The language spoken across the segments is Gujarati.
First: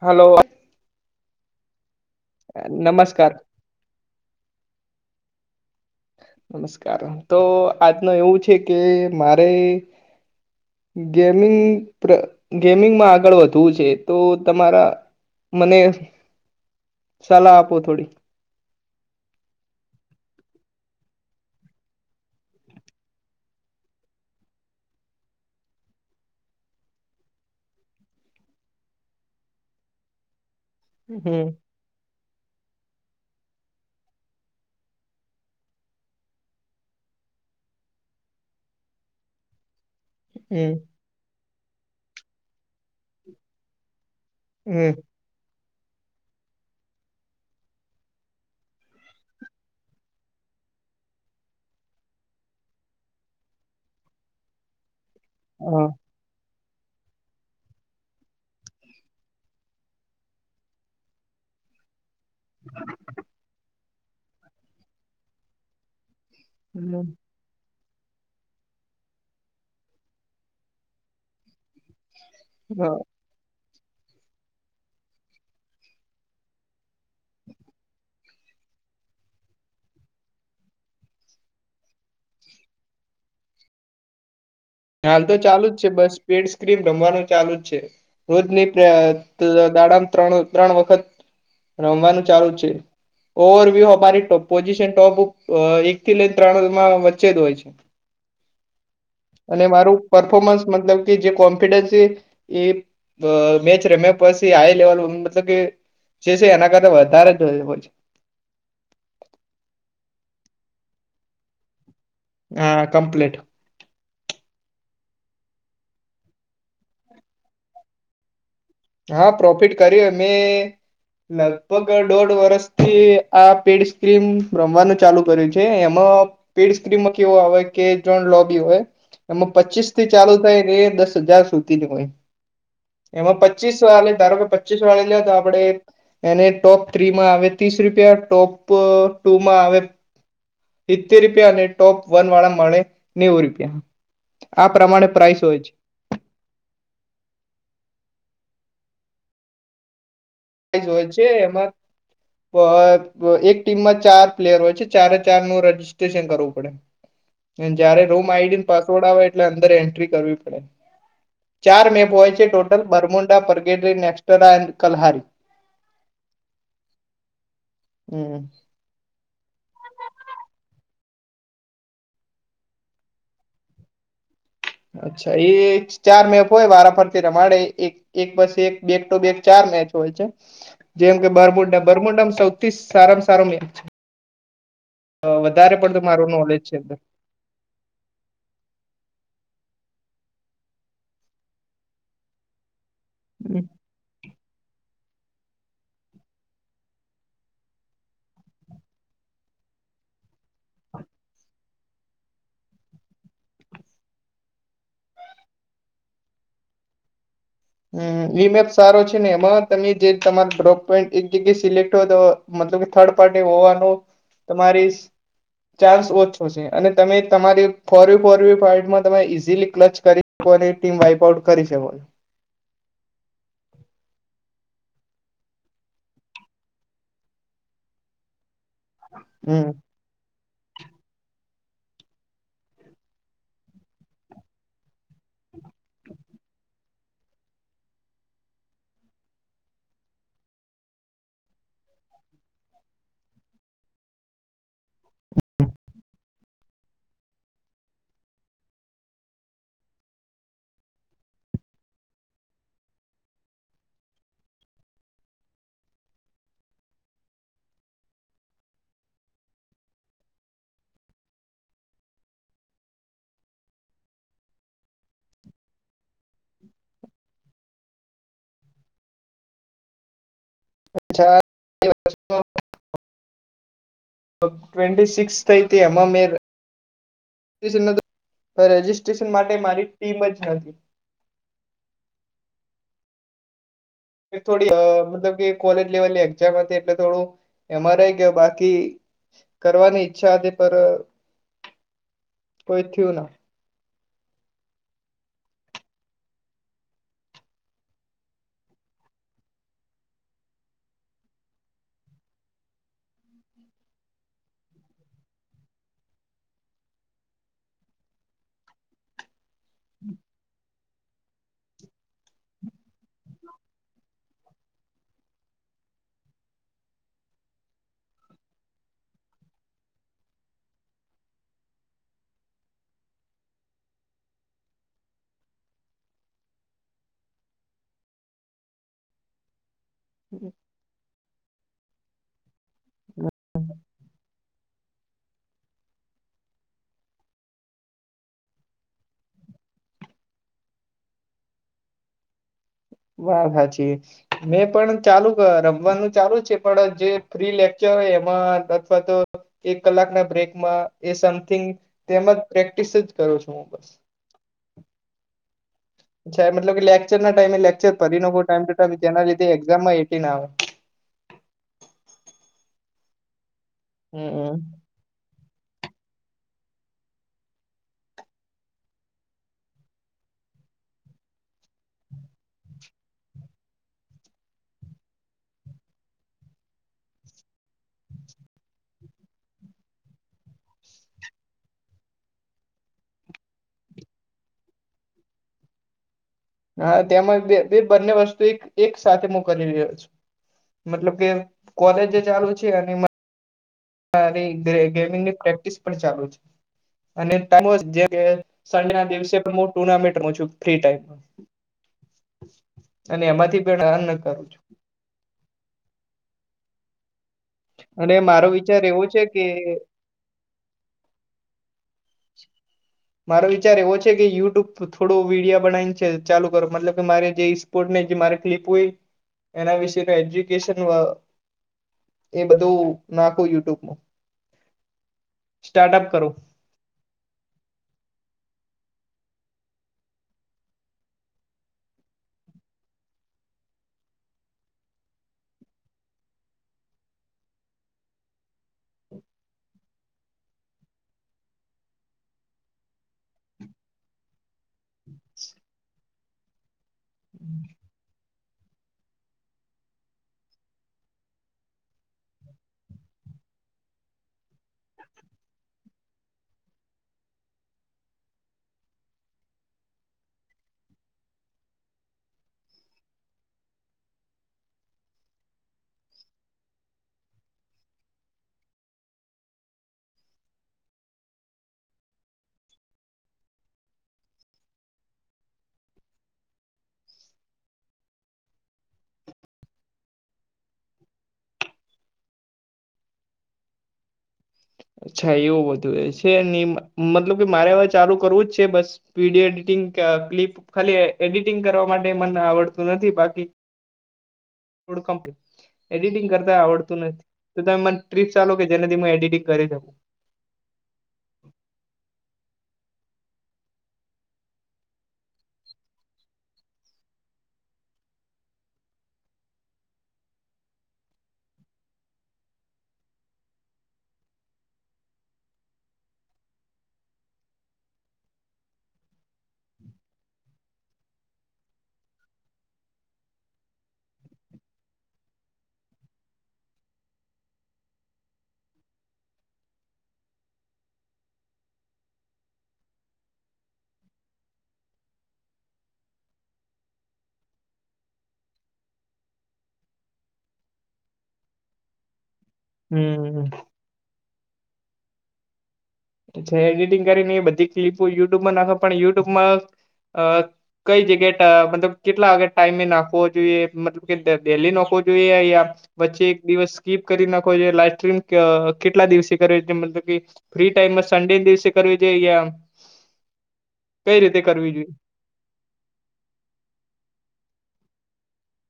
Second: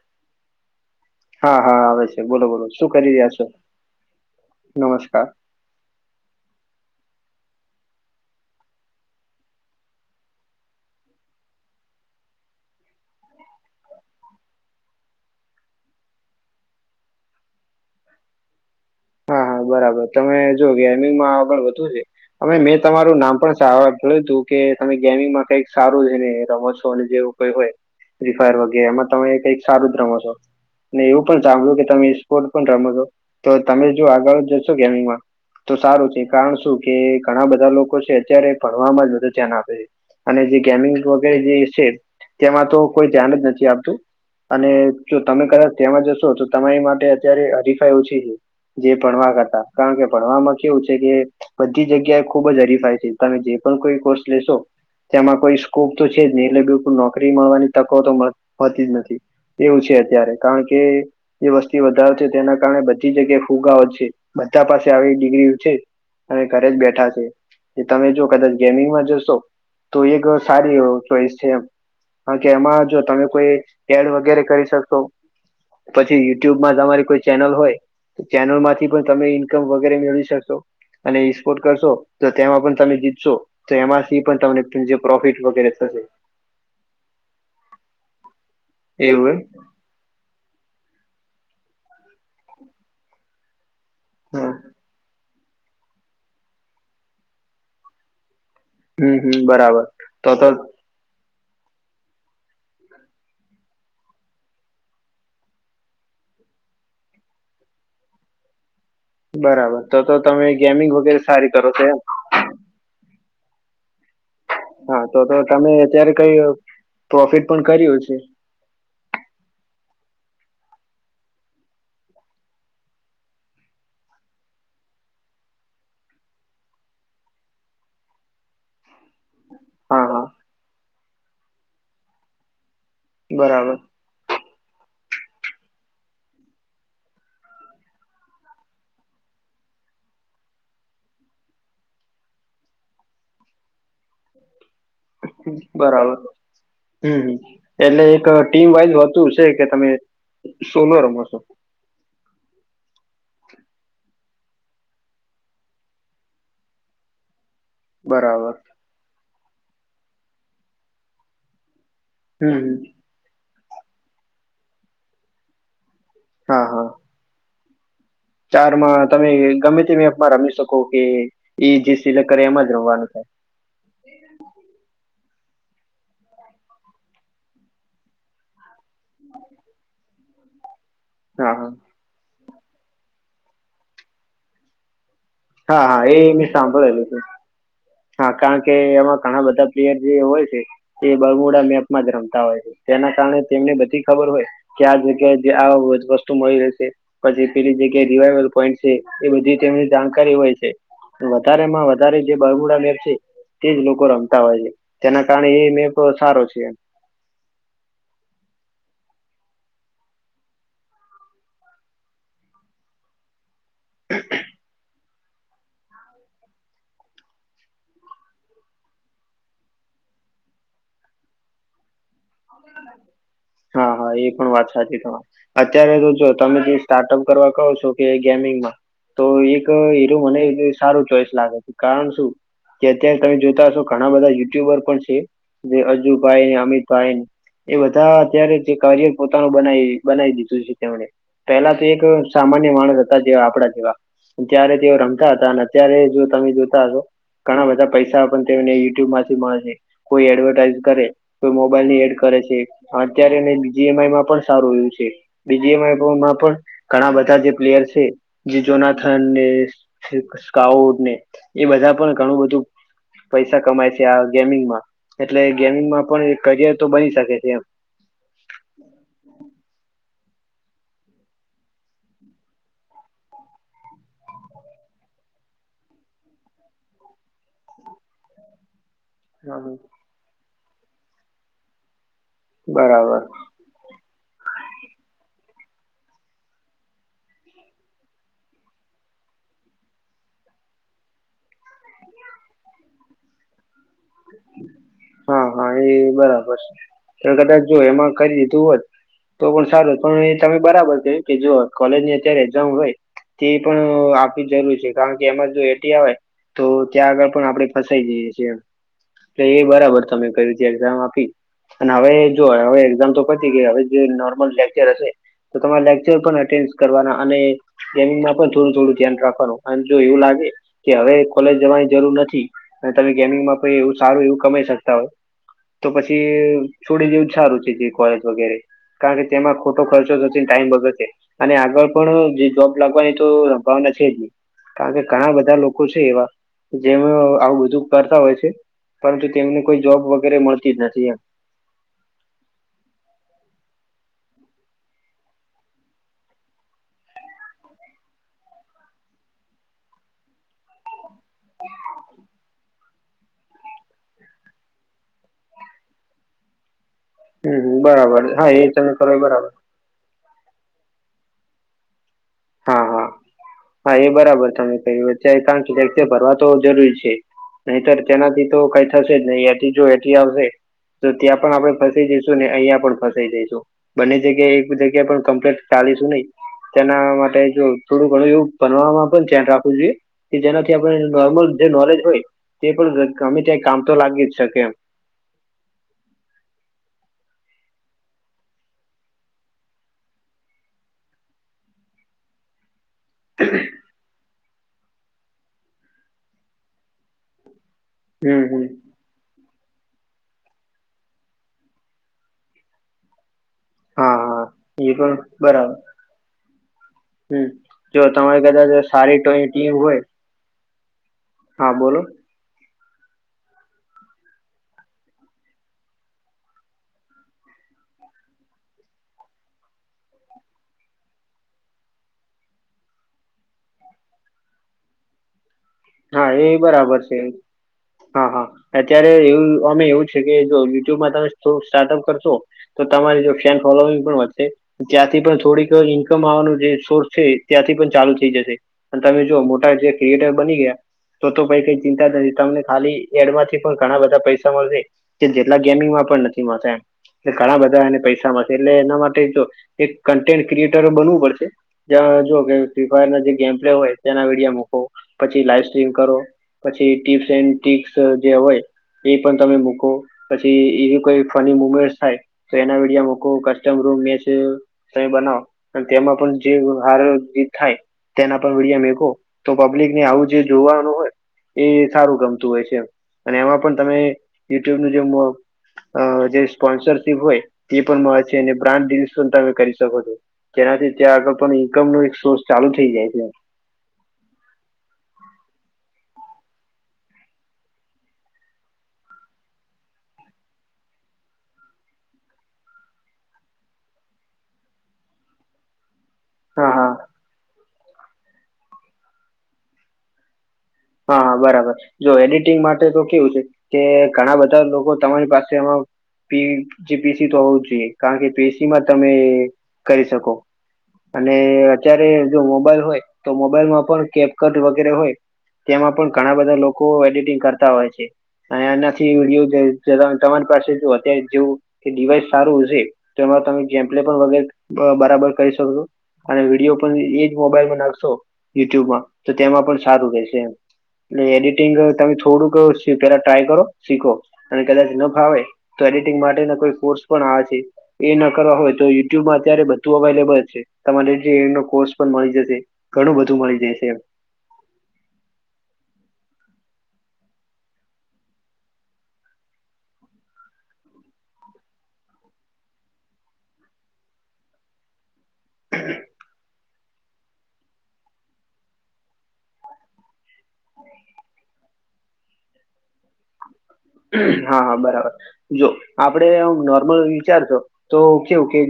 હલો. હા હા આવે છે બોલો બોલો શું કરી નમસ્કાર રહ્યા છો? નમસ્કાર. નમસ્કાર તો આજનું એવું છે કે મારે ગેમિંગ ગેમિંગમાં આગળ વધવું છે તો તમારા મને સલાહ આપો થોડી. હા હા બરાબર તમે જો ગેમિંગમાં આગણ વધુ છે. અમે મેં તમારું નામ પણ જોયું તું કે તમે ગેમિંગમાં કઈક સારું છે ને રમો છો અને જેવું. હોય ફ્રી ફાયર વગેરે એમાં તમે કઈક સારું જ રમો છો. ને એવું પણ હમ સાંભળ્યું કે તમે સ્પોર્ટ પણ રમો છો તો તમે જો આગળ જશો ગેમિંગમાં. તો સારું છે કારણ શું કે ઘણા બધા લોકો છે અત્યારે ભણવામાં જ બધુ ધ્યાન આપે છે. અને જે હમ ગેમિંગ વગેરે જે છે તેમાં તો કોઈ ધ્યાન જ નથી આપતું. અને હમ જો તમે કદાચ તેયામાં જશો તો તમારી માટે અત્યારે હરીફાઈ ઓછી છે. જે ભણવા કરતા કારણ કે ભણવામાં કેવું છે કે. બધી જગ્યા એ ખુબ જ હરીફાય છે તમે જે પણ કોઈ કોર્સ લેશો તેમાં કોઈ હા સ્કોપ તો‌. છે જ નહી એટલે બિલકુલ નોકરી મળવાની તકો તો હોતી જ નથી. એવું છે અત્યારે કારણ કે. જે વસ્તી વધારો છે તેના કારણે બધી જગ્યાએ ફુગાઓ છે બધા પાસે આવી ડિગ્રી છે. અને ઘરે જ હમ બેઠા છે. તમે જો કદાચ ગેમિંગમાં જશો તો એક સારી ચોઈસ છે એમ. હા કે એમાં હા જો તમે. કોઈ એડ વગેરે કરી શકશો પછી યુટ્યુબમાં તમારી કોઈ ચેનલ હોય. ચેનલ માંથી પણ તમે ઇન્કમ વગેરે મેળવી શકશો. અને સ્પોર્ટ કરશો તો તેમાં પણ તમે જીતશો તો એમાંથી પણ તમને. જે પ્રોફિટ વગેરે. એડ સ્ક્રીમ રમવાનું ચાલુ જ છે રોજની પ્ર એવું દાડ. ત્રણ ત્રળ વખત રમવાનું ચાલુ છે ઓવર વ્યુ. મારી એમ ટોપ હમ પોઝિશન ટોપ અ એક થી લઈને ત્રણમાં વચ્ચે જ હોય છે. હમ હમ. અને બરાબર મારું તો તો પરર્ફોમન્સ મતલબ. કે જે કોન્ફિડન્સ છે એ અ મેચ રમ્યા પછી હાઈ લેવલ મતલબ કે. જે છે એના કરતા વધારે જો હોય છે. બરાબર તો તો તમે ગેમિંગ વગેરે સારી કરો છો એમ. હા કમપ્લેટ. હા તો તો તમે અત્યારે કઈ પ્રોફિટ પણ કર્યો છે. હા પ્રોફિટ કર્યું મેં. લગભગ દોઢ વર્ષથી આ પેડ સ્ક્રીમ રમવાનું ચાલુ કર્યું છે એમાં. પેડ સ્ક્રીમાં કેવો આવે કે જો ત્રળ લોબી હોય. એમાં પચીસ હા થી હા ચાલુ થાયને એ દસ હજાર સુધી ની હોય એમાં. બરાબર પચીસ ધારો કેાઈ પચીસ વાળી લ્યા તો આપડે‌. એને ટોપ થ્રી માં આવે ત્રીસ રૂપિયા ટોપ ટુમાં આવે. સિતતેર રૂપિયા અને ટોપ વન વાળા મળે નેવું રૂપિયા. આ પ્રમાણે પ્રાઇસ. હોય છે બરાબર હમ્મ એટલે એક ટીમ વાઈઝ હોતું છે કે તમે જ સોલો હોય રમો છે છો એમાં એક ટીમમાં ચાર પ્લેયર હોય છે ચારે ચાર નું રજિસ્ટ્રેશન કરવું પડે [inaudible] જયારે રૂમ બરાબર આઈડી ને પાસવર્ડ આવે એટલે અંદર એન્ટ્રી કરવી પડે ચાર મેપ હોય છે હમ હમ ટોટલ બર્મુંડા પરગેરી નેક્રા એડ કલ્હાર. હા હા. હમ ચાર માં તમે ગમે તે મેપમાં રમી શકો કે એ જે સિલેક્ટ કરે એમાં જ રમવાનું થાય. એ [unintelligible] અચ્છા એ ચાર મેપ હોય વારા પરરથી રમાડે એક. એક બસ એક બે ટો બે ચાર મેચ હોય છે. જેમ કે હા હા બર્મુંડા બર્મુંડામાં સૌથી સારામાં સારો મેચ છે હા હા એ મેં નોલેજ અંદર સાંભળેલું છે હા કારણ કે એમાં ઘણા બધા પ્લેયર જે હોય છે એ બગોડા મેપમાં જ રમતા હોય છે તેના કારણે તેમને બધી ખબર હોય ક્યાં જગ્યાએ આ વસ્તુ મળી રહેશે પછી પેલી જેગ્યા રિવાઈવલ પોઈન્ટ છે એ બધી તેમની જાણકારી હોય છે વધારે માં વધારે જે બુરમુડા મેચ છે તેજ લોકો રમતા હોય છે તેના કારણે એ મેપ સારો છે હમ્મ વીમેપ સારો છે ને એમાં તમે જે તમારો ડ્રોપ પોઈન્ટ એક જગ્યાએ સિલેક્ટ હો તો મતલબ કે થર્ડ પાર્ટી હોવાનો તમારી ચાન્સ ઓછો છે અને તમે તમારી ફોર ફોર ફમાં તમે ઈઝીલી ક્લચ કરી શકો ટીમ વાઇપ આઉટ કરી શકો હા હા એ પણ વાત સાચી તમારી અત્યારે તો જો તમે જે સ્ટાર્ટઅપ કરવા કહો છો કે ગેમિંગમાં તો એક હમ હીરો મને સારું ચોઈસ લાગે છે કારણ શું જે અત્યારે તમે જોતા હશો ઘણા બધા યુટ્યુબર પણ છે જે અજુભાઈ ને અમિતભાઈ એ બધા અત્યારે જે કરિયર પોતાનું બનાવી બનાવી દીધું છે તેમણે પેલા તો એક સામાન્ય માણસ હતા જેવા આપણા જેવા ત્યારે તેઓ રમતા હતા અને અત્યારે જો તમે જોતા હશો ઘણા બધા પૈસા પણ તેમને યુટ્યુબમાંથી મળે કોઈ એડવર્ટાઈઝ કરે કોઈ મોબાઈલ ની એડ કરે છે અત્યારે ને બીજીએમ આઈમાં પણ સારું એ છે બીજી એમાં પણ ઘણા બધા જે પ્લેયર છે જે જોનાથનને સ્કાઉડ ને એ બધા પણ ઘણું બધું પૈસા કમાય છે આ ગેમિંગમાં એટલે ગેમિંગમાં પણ એક કરિયર તો બની શકે છે એમ અચછા ટ્વેન્ટી સિક્સ થઈ હતી એમાં મે રજિસ્ટ્રેશન માટે મારી ટીમ જ નથી બરાબર થોડી મતલબ કે કોલેજ લેવલ ની એક્ઝામ હતી એટલે થોડું એમાંરે કે બાકી કરવાની ઈચ્છા હતી પર કોઈ થિયું ના હા હા એ બરાબર છે તમે કદાચ જો એમાં કઈ દીધું હો ત તો પણ સારું પણ એ તમે બરાબર કયું કે જો કોલેજ ની અત્યારે એક્ઝામ હોય તે પણ આપવી જરૂર છે કારણ કે એમાં જો એટી આવે તો ત્યાં આગળ પણ આપણે ફસાઈ જઈએ છીએ બરાબર તમે કય્યું છે એક્ઝામ આપી અને હવે જો હવે એક્ઝામ તો પતી ગયે હવે જે નોર્મલ લેક્ચર હશે તો તમારે લેક્ચર પણ એટેન્ડ કરવાના અને ગેમિંગમાં પણ થોડું થોડું ધ્યાન રાખવાનું અને જો એવું લાગે કે હવે કોલેજ જવાની જરૂર નથી. અને તમે ગેમિંગમાં પણ એવું સારું એવું કમાઈ શકતા હોય. તો પછી છોડી દવું જ સારું છે, જે કોલેજ વગેરે કારણ કે તેમાં ખોટો ખર્ચ ટાઈમ બગડશે, અને આગળ પણ જોબ લાગવાની તો સંભાવના છે જ નહી. કારણ કે ઘણા બધા લોકો છે એવા જેમ આવું બધું કરતા હોય છે. પરંતુ તેમને કોઈ જોબ વગેરે મળતી જ નથી એમ વાત હાચી મેં પણ ચાલુ રમવાનું ચાલુ છે પણ જે ફ્રી લેક્ચર હોય એમાં અથવા તો એક કલાક ના બ્રેકમાં એ સમથિંગ તેમજ પ્રેક્ટિસ જ કરું છું હું બસ મતલબ કે લેક્ચર ના ટાઈમે હમ લેક્ચર ફરી બરાબર નાખો હા ટાઈમ એ ટુ તમે ટાઈમ કરો એ તેના બરાબર લીે એક્ઝામમાં એટી ના આવે હા હા હા એ બરાબર હમ તમે કયુ કારણ કે [unintelligible] ભરવા તો જરૂરી છે નહીતર તેનાથી તો કઈ થશે જ નહી એટી જો એટી આવશે તો ત્યાં પણ આપડણે ફસાઈ જઈશું ને અહિયાયા પણ ફસાઈ જઈશું બંને જગ્યાએ એક જગ્યા પણ કમ્પ્લીટ ચાલીશું નહી. તેના મા થોડું ઘણું એવું બનવામાં પણ ધ્યાન રાખવું જોઈએ. કે જેનાથી આપણે નોર્મલ જે નોલેજ હોય તે પણ ગમે ત્યાં કામ તો લાગી જ શકે એમ. હા તેમાં બે બે બંને વસ્તુ એક એક સાથે મકવા કરી રહ્યો છું મતલબ કે કોલેજ ચાલુ છે અને [unintelligible] ગેમિંગની પ્રેક્ટિસ પણ ચાલુ છે. અને હમ હમ [unintelligible] સંડે ના દિવસે પણ મોટ ટુનામેન્ટ છું ફ્રી ટાઈમ [unintelligible] અને એમાંથી હા હા કરું છું એ પણ બરાબર હમ. જો અને તમારી મારો કદાચ વિચાર એવો સારી છે કે ટ ટીમ હોય હા બોલો [inaudible] મારો વિચાર એવો છે કે, યુટ્યુબ પર થોડો વિડીયો બનાવીને છે ચાલુ કરો મતલબ કે મારે જે જે મારી ક્લપ હોય એના વિશે એજ્યુકેશન એ બધું નાખું યુટ્યુબ માં હા કરું. એ બરાબર છે. હા હા અત્યારે એવું અમે એવું છે કે જો યુટ્યુબમાં તમે સ્ટાર્ટઅપ કરશો. તો તમારી જો ફેન ફોલોંગ પણ વધશે. ત્યાંથી પણ થોડીક ઈન્કમ આવવાનો જે સોર્સ છે, ત્યાંથી પણ ચાલુ થઈ જશે. અને તમે જોઓ મોટા જે ક્રિએટર બની ગયા. તો તો ભઈ કઈ ચિંતા નથી તમને ખાલી એડમાંથી પણ ઘણા બધા પૈસા મળશે. જેટલા ગેમિંગમાં પણ નથી મળતા એમ ઘણા બધા એને પૈસા પૈસામાં એટલે એના માટે જો એક કન્ટેન્ટ ક્રિએટરો બનવું પડશે. ત્યા જોુ કે ફ્રી ફાયર ના જે ગેમ પ્લે હોય તેના વિડીયો મુકો પછી લાઈફ કરો પછી ટીપ્સ એ ટ જે હોય. એ પણ તમે મૂકો પછી એવી કોઈ ફની મુમેન્ટ થાય. તો એના વિડમ કસ્ટમ રૂમ મેસે-' ત બનાવો અને તેમાં પણ જે હાર જે થાય. તેના પર મીડિયા મેખો તો પબ્લિક ને આવું જે જોવાનું હોય. એ સારું ગમતું હોય છે અને એમાં પણ તમે યુટ્યુબ નું જે અ જે સ્પોન્સરશીપ હોય તે પણ મળ છે અને બ્રાન્ડિ પણ તમે કરી શકો છો. જેનાથી ત્યાં આગળ ઈન્કમ નો એક સોર્સ ચાલુ થઈ જાય છે. અચ્છા એવું બધું એ છે મતલબ કે મારે હવે ચાલુ કરવું જ છે બસ વિીડીયો એડિટિંગ ક્લિપ ખાલી એડિટિંગ કરવા માટે મને આવડતું નથી બાકી થોડ કંપની [inaudible] એડિટિંગ કરતા હા હા આવડતું નથી તો તમે મને ટ્રીપ ચાલો કે જેનાથીું એડિટિંગ કરી શકું. હાા બરાબર જો એડિટિંગ માટે તો કેવું છે. કે ઘણા બધા લોકો તમારી પાસે એમાં પી જે પીસી તો હોવું જ જોઈએ કારણ કે પીસી માં તમે કરી શકો. અને અત્યારે જો મોબાઈલ હોય તો મોબાઈલમાં પણ કેપકટ વગેરે હોય. તેમાં પણ ઘણા બધા લોકો એડિટિંગ કરતા હોય છે. અને એનાથી તમારી પાસે અત્યારે જેવું ડિવાઈસ સારું છે. તો એમાં તમે જેમ્પલે પણ વગેરે બરાબર કરી શકશો. અને વિડીયો પણ એજ મોબાઈલમાં નાખશો યુટ્યુબમાં તો તેમાં પણ સારું રહેશે. એડિટિંગ તમે થોડુંક પેલા ટ્રાય કરો શીખો. અને કદાચ ન ફાવે તો એડિટિંગ માટેના કોઈ ફર્સ પણ આવે છે. એ ન કરવા હોય તો યુટ્યુબમાં અત્યારે બધું અવેલેબલ છે તમારે જે એનો કોર્સ પણ મળી જશે. ઘણું બધું હમ્મ. મળી જાય છે. એડિટિંગ કરીને એ બધી ક્લિપો યુટ્યુબ માં નાખો પણ યુટ્યુબમાં કઈ જગ્યા મતલબ કેટલા વાગે ટાઈમે નાખવો જોઈએ મતલબ કે ડેલી નાખો જોઈએ. જોઈએ અયા વચ્ચે એક દિવસ સ્કીપ કરી નાખો લાઈફ સ્ટ્રીમ કેટલા દિવસે કરે છે મતલબ કે ફ્રી ટાઈમમાં સંડે દિવસે કરે અયા હા હા જોઈએ બરાબર જો આપડે નોર્મલ વિચારશો તો કેવું કે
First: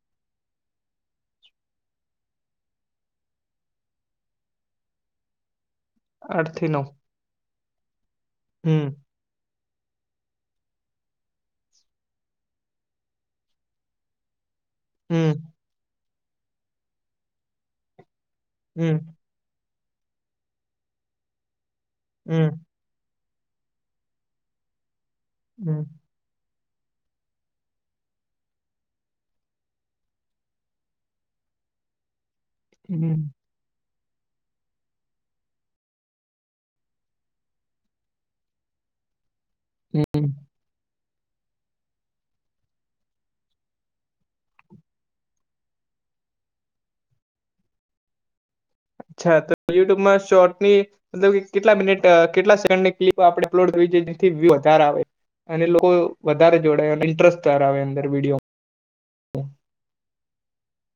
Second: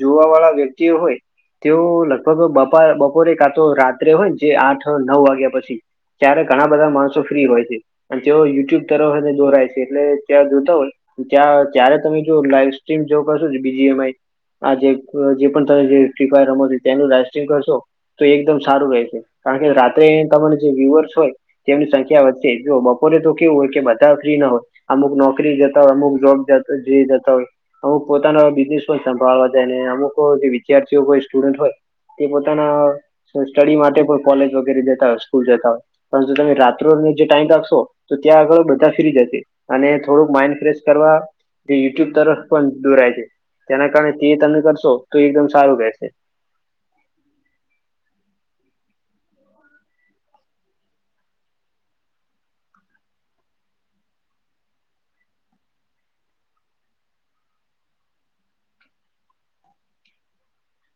જોવા વાળા વ્યક્તિઓ હોય. તેઓ લગભગ બપ બપોરે કા તો રાત્રે હોય ને જે આઠ નવ વાગ્યા પછી ત્યારે આઠ થી ઘણા નવ બધા માણસો ફ્રી હોય છે અને તેઓ યુટ્યુબ હમ તરફ દોરાય છે એટલે ત્યાં જોતા હોય. ત્યાં ત્યારે તમે જો લાઈફ સ્ટ્રીમ જોવ કરશો જ બીજીએમ આઈ આ હમ જે પણ તમે ફ્રી ફાયર રમો તેનું લાઈવ [unintelligible] કરશો તો એકદમ સારું હમ રહેશે કારણ કે રાત્રે ત જે વ્યુઅર્સ હોય તેમની સંખ્યા વધશે હમ જો બપોરે તો કેવું હોય કે બધા ફ્રી ના હોય અમુક નોકરી જતા હમ હોય અમુક જોબ જતા હોય અમુક પોતાનો બિઝનેસ હોય સંભાળવા જાય ને અમુક જે વિદ્યાર્થીઓ કો સ્ટુડન્ટ હોય તે પોતાના હમ સ્ટડી માટે પણ કોલેજ વગેરે જતા હોય સ્કૂલ જતા હોય. પર જો તમે રાત્રોને જે ટાઈમ રાખશો તો ત્યાં આગળ બધા ફ્રી જશે અને થોડુંક હમ માઇન્ડ ફ્રેશ કરવા જે યુટ્યુબ તરફ પણ દોરાય છે. તેના કારણે તે તમે કરશો તો એકદમ સારું રહેશે. અચ્છા તો યુટ્યુબમાં શોર્ટની મતલબ કેટલા મિનિટ કેટલા સેન્ડ ક્લિપ અપલોડ કરીવી છે જેથી [unintelligible] વધારે આવે. અને લોકો વધારે જોડાય અને ઇન્ટરેસ્ટ તાર આવે અંદર વિડીયો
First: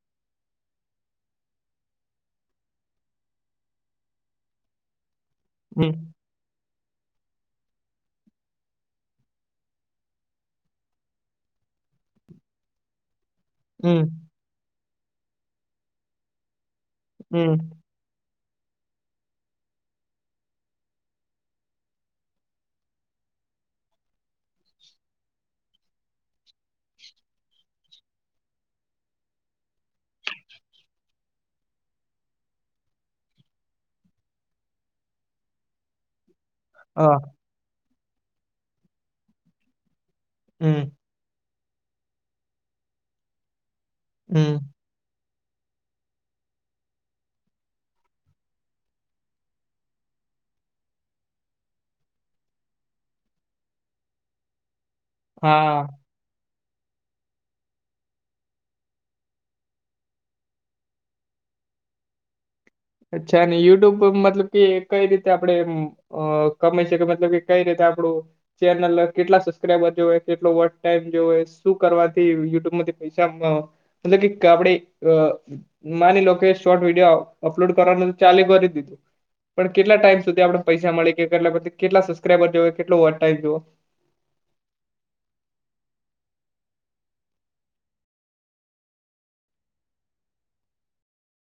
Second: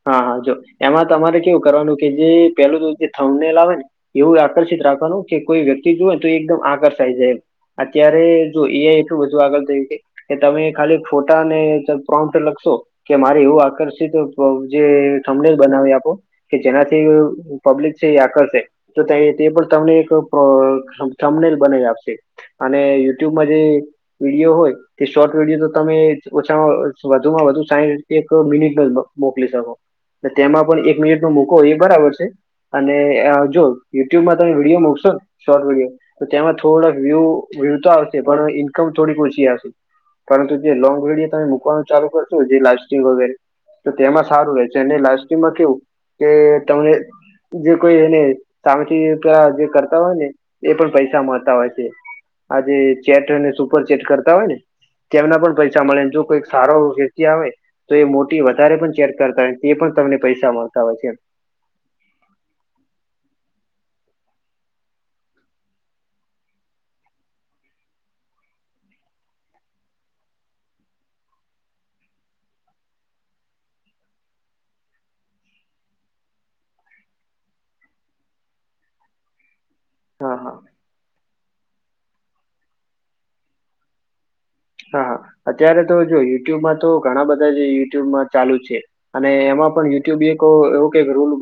હા હા જો એમાં તમારે કેવું કરવાનું કે જે પેલું તો જે થંમનેલ આવે ને એવું આકર્ષિત રાખવાનું કે કોઈ હમ વ્યક્તિ જોવે તો એકદમ આકર્ષાય જાય એમ. અત્યારે જો એ એટલું બધું આગળ થયું કે કે તમે ખાલી ફોટા પ્રોન્ટ લખશો કે મારે એવું હમ આકર્ષિત જે થંમનેલ બનાવી આપો કે જેનાથી હમ પબ્લિક આકર્ષે તો તે પણ તમને એક થંમનેલ બનાવી આપશે. અને યુટ્યુબમાં જે વિડીયો હોય. કે શોર્ટ વિડીયો તો તમે ઓછામાં વધુમાં વધુ સાહીઠ એક મિનિટ મોકલી શકો તેમાં પણ એક મિનિટ ન મૂકો એ બરાબર છે. અને અ જો યુટ્યુબમાં તમે વિડીયો મુકશો ન શોર્ટ વિડીયો તેમાં થોડાક હા વ્યૂ વ્યૂ તો આવશે પણ ઈન્કમ થોડીક ઓછી આવશે. પરંતુ જે હમ લોંગ વીડિયો તમે મૂકવાનું ચાલુ કરશો જે લાઈવ સ્ટ્રીમ વગેરે તો તેમાં સારું હમ રહે છે અને લાસ્ટ ટાઈમમાં કેવું કે તને જે કોઈ એને સામેથી પેલા જે કરતા હોય ને એ પણ પૈસા મળતા હોય છે. આજે ચેટ અને સુપર ચેટ કરતા હોય ને. તેમના પણ પૈસા હા મળે જો કોઈક સારો વ્યક્તિ આવે મોટી વધારે પણ ચેક કરતા હોય એ પણ તમને પૈસા મળતા હોય છે. અચ્છા અને યુટ્યુબ મતલબ કે કઈ રીતે આપડે અ કમાઈ શકે મતલબ કે કઈ રીતે આપડું ચેનલ કેટલા સબસ્ક્રાઈબર જો કેટલો વોટ ટાઈમ જો શું કરવાથી યુટ્યુબમાંથી પૈસા મતલબ કે આપે અ માની લો કે શોર્ટ વિડીયો અપલોડ કરવાનું તો ચાલે કરી દીધું પણ કેટલા ટાઈમ હા સુધી હા આપડ પૈસા મળે કેટલા પછી કેટલા સબસ્ક્રાઈબર જો કેટલો વોચ ટાઈમ જોવે. હા અત્યારે તો જો યુટ્યુબમાં તો ઘણા બધા જ યુટ્યુબમાં ચાલુ છે. અને એમાં પણ યુટ્યુબ એક એવું કે રોલ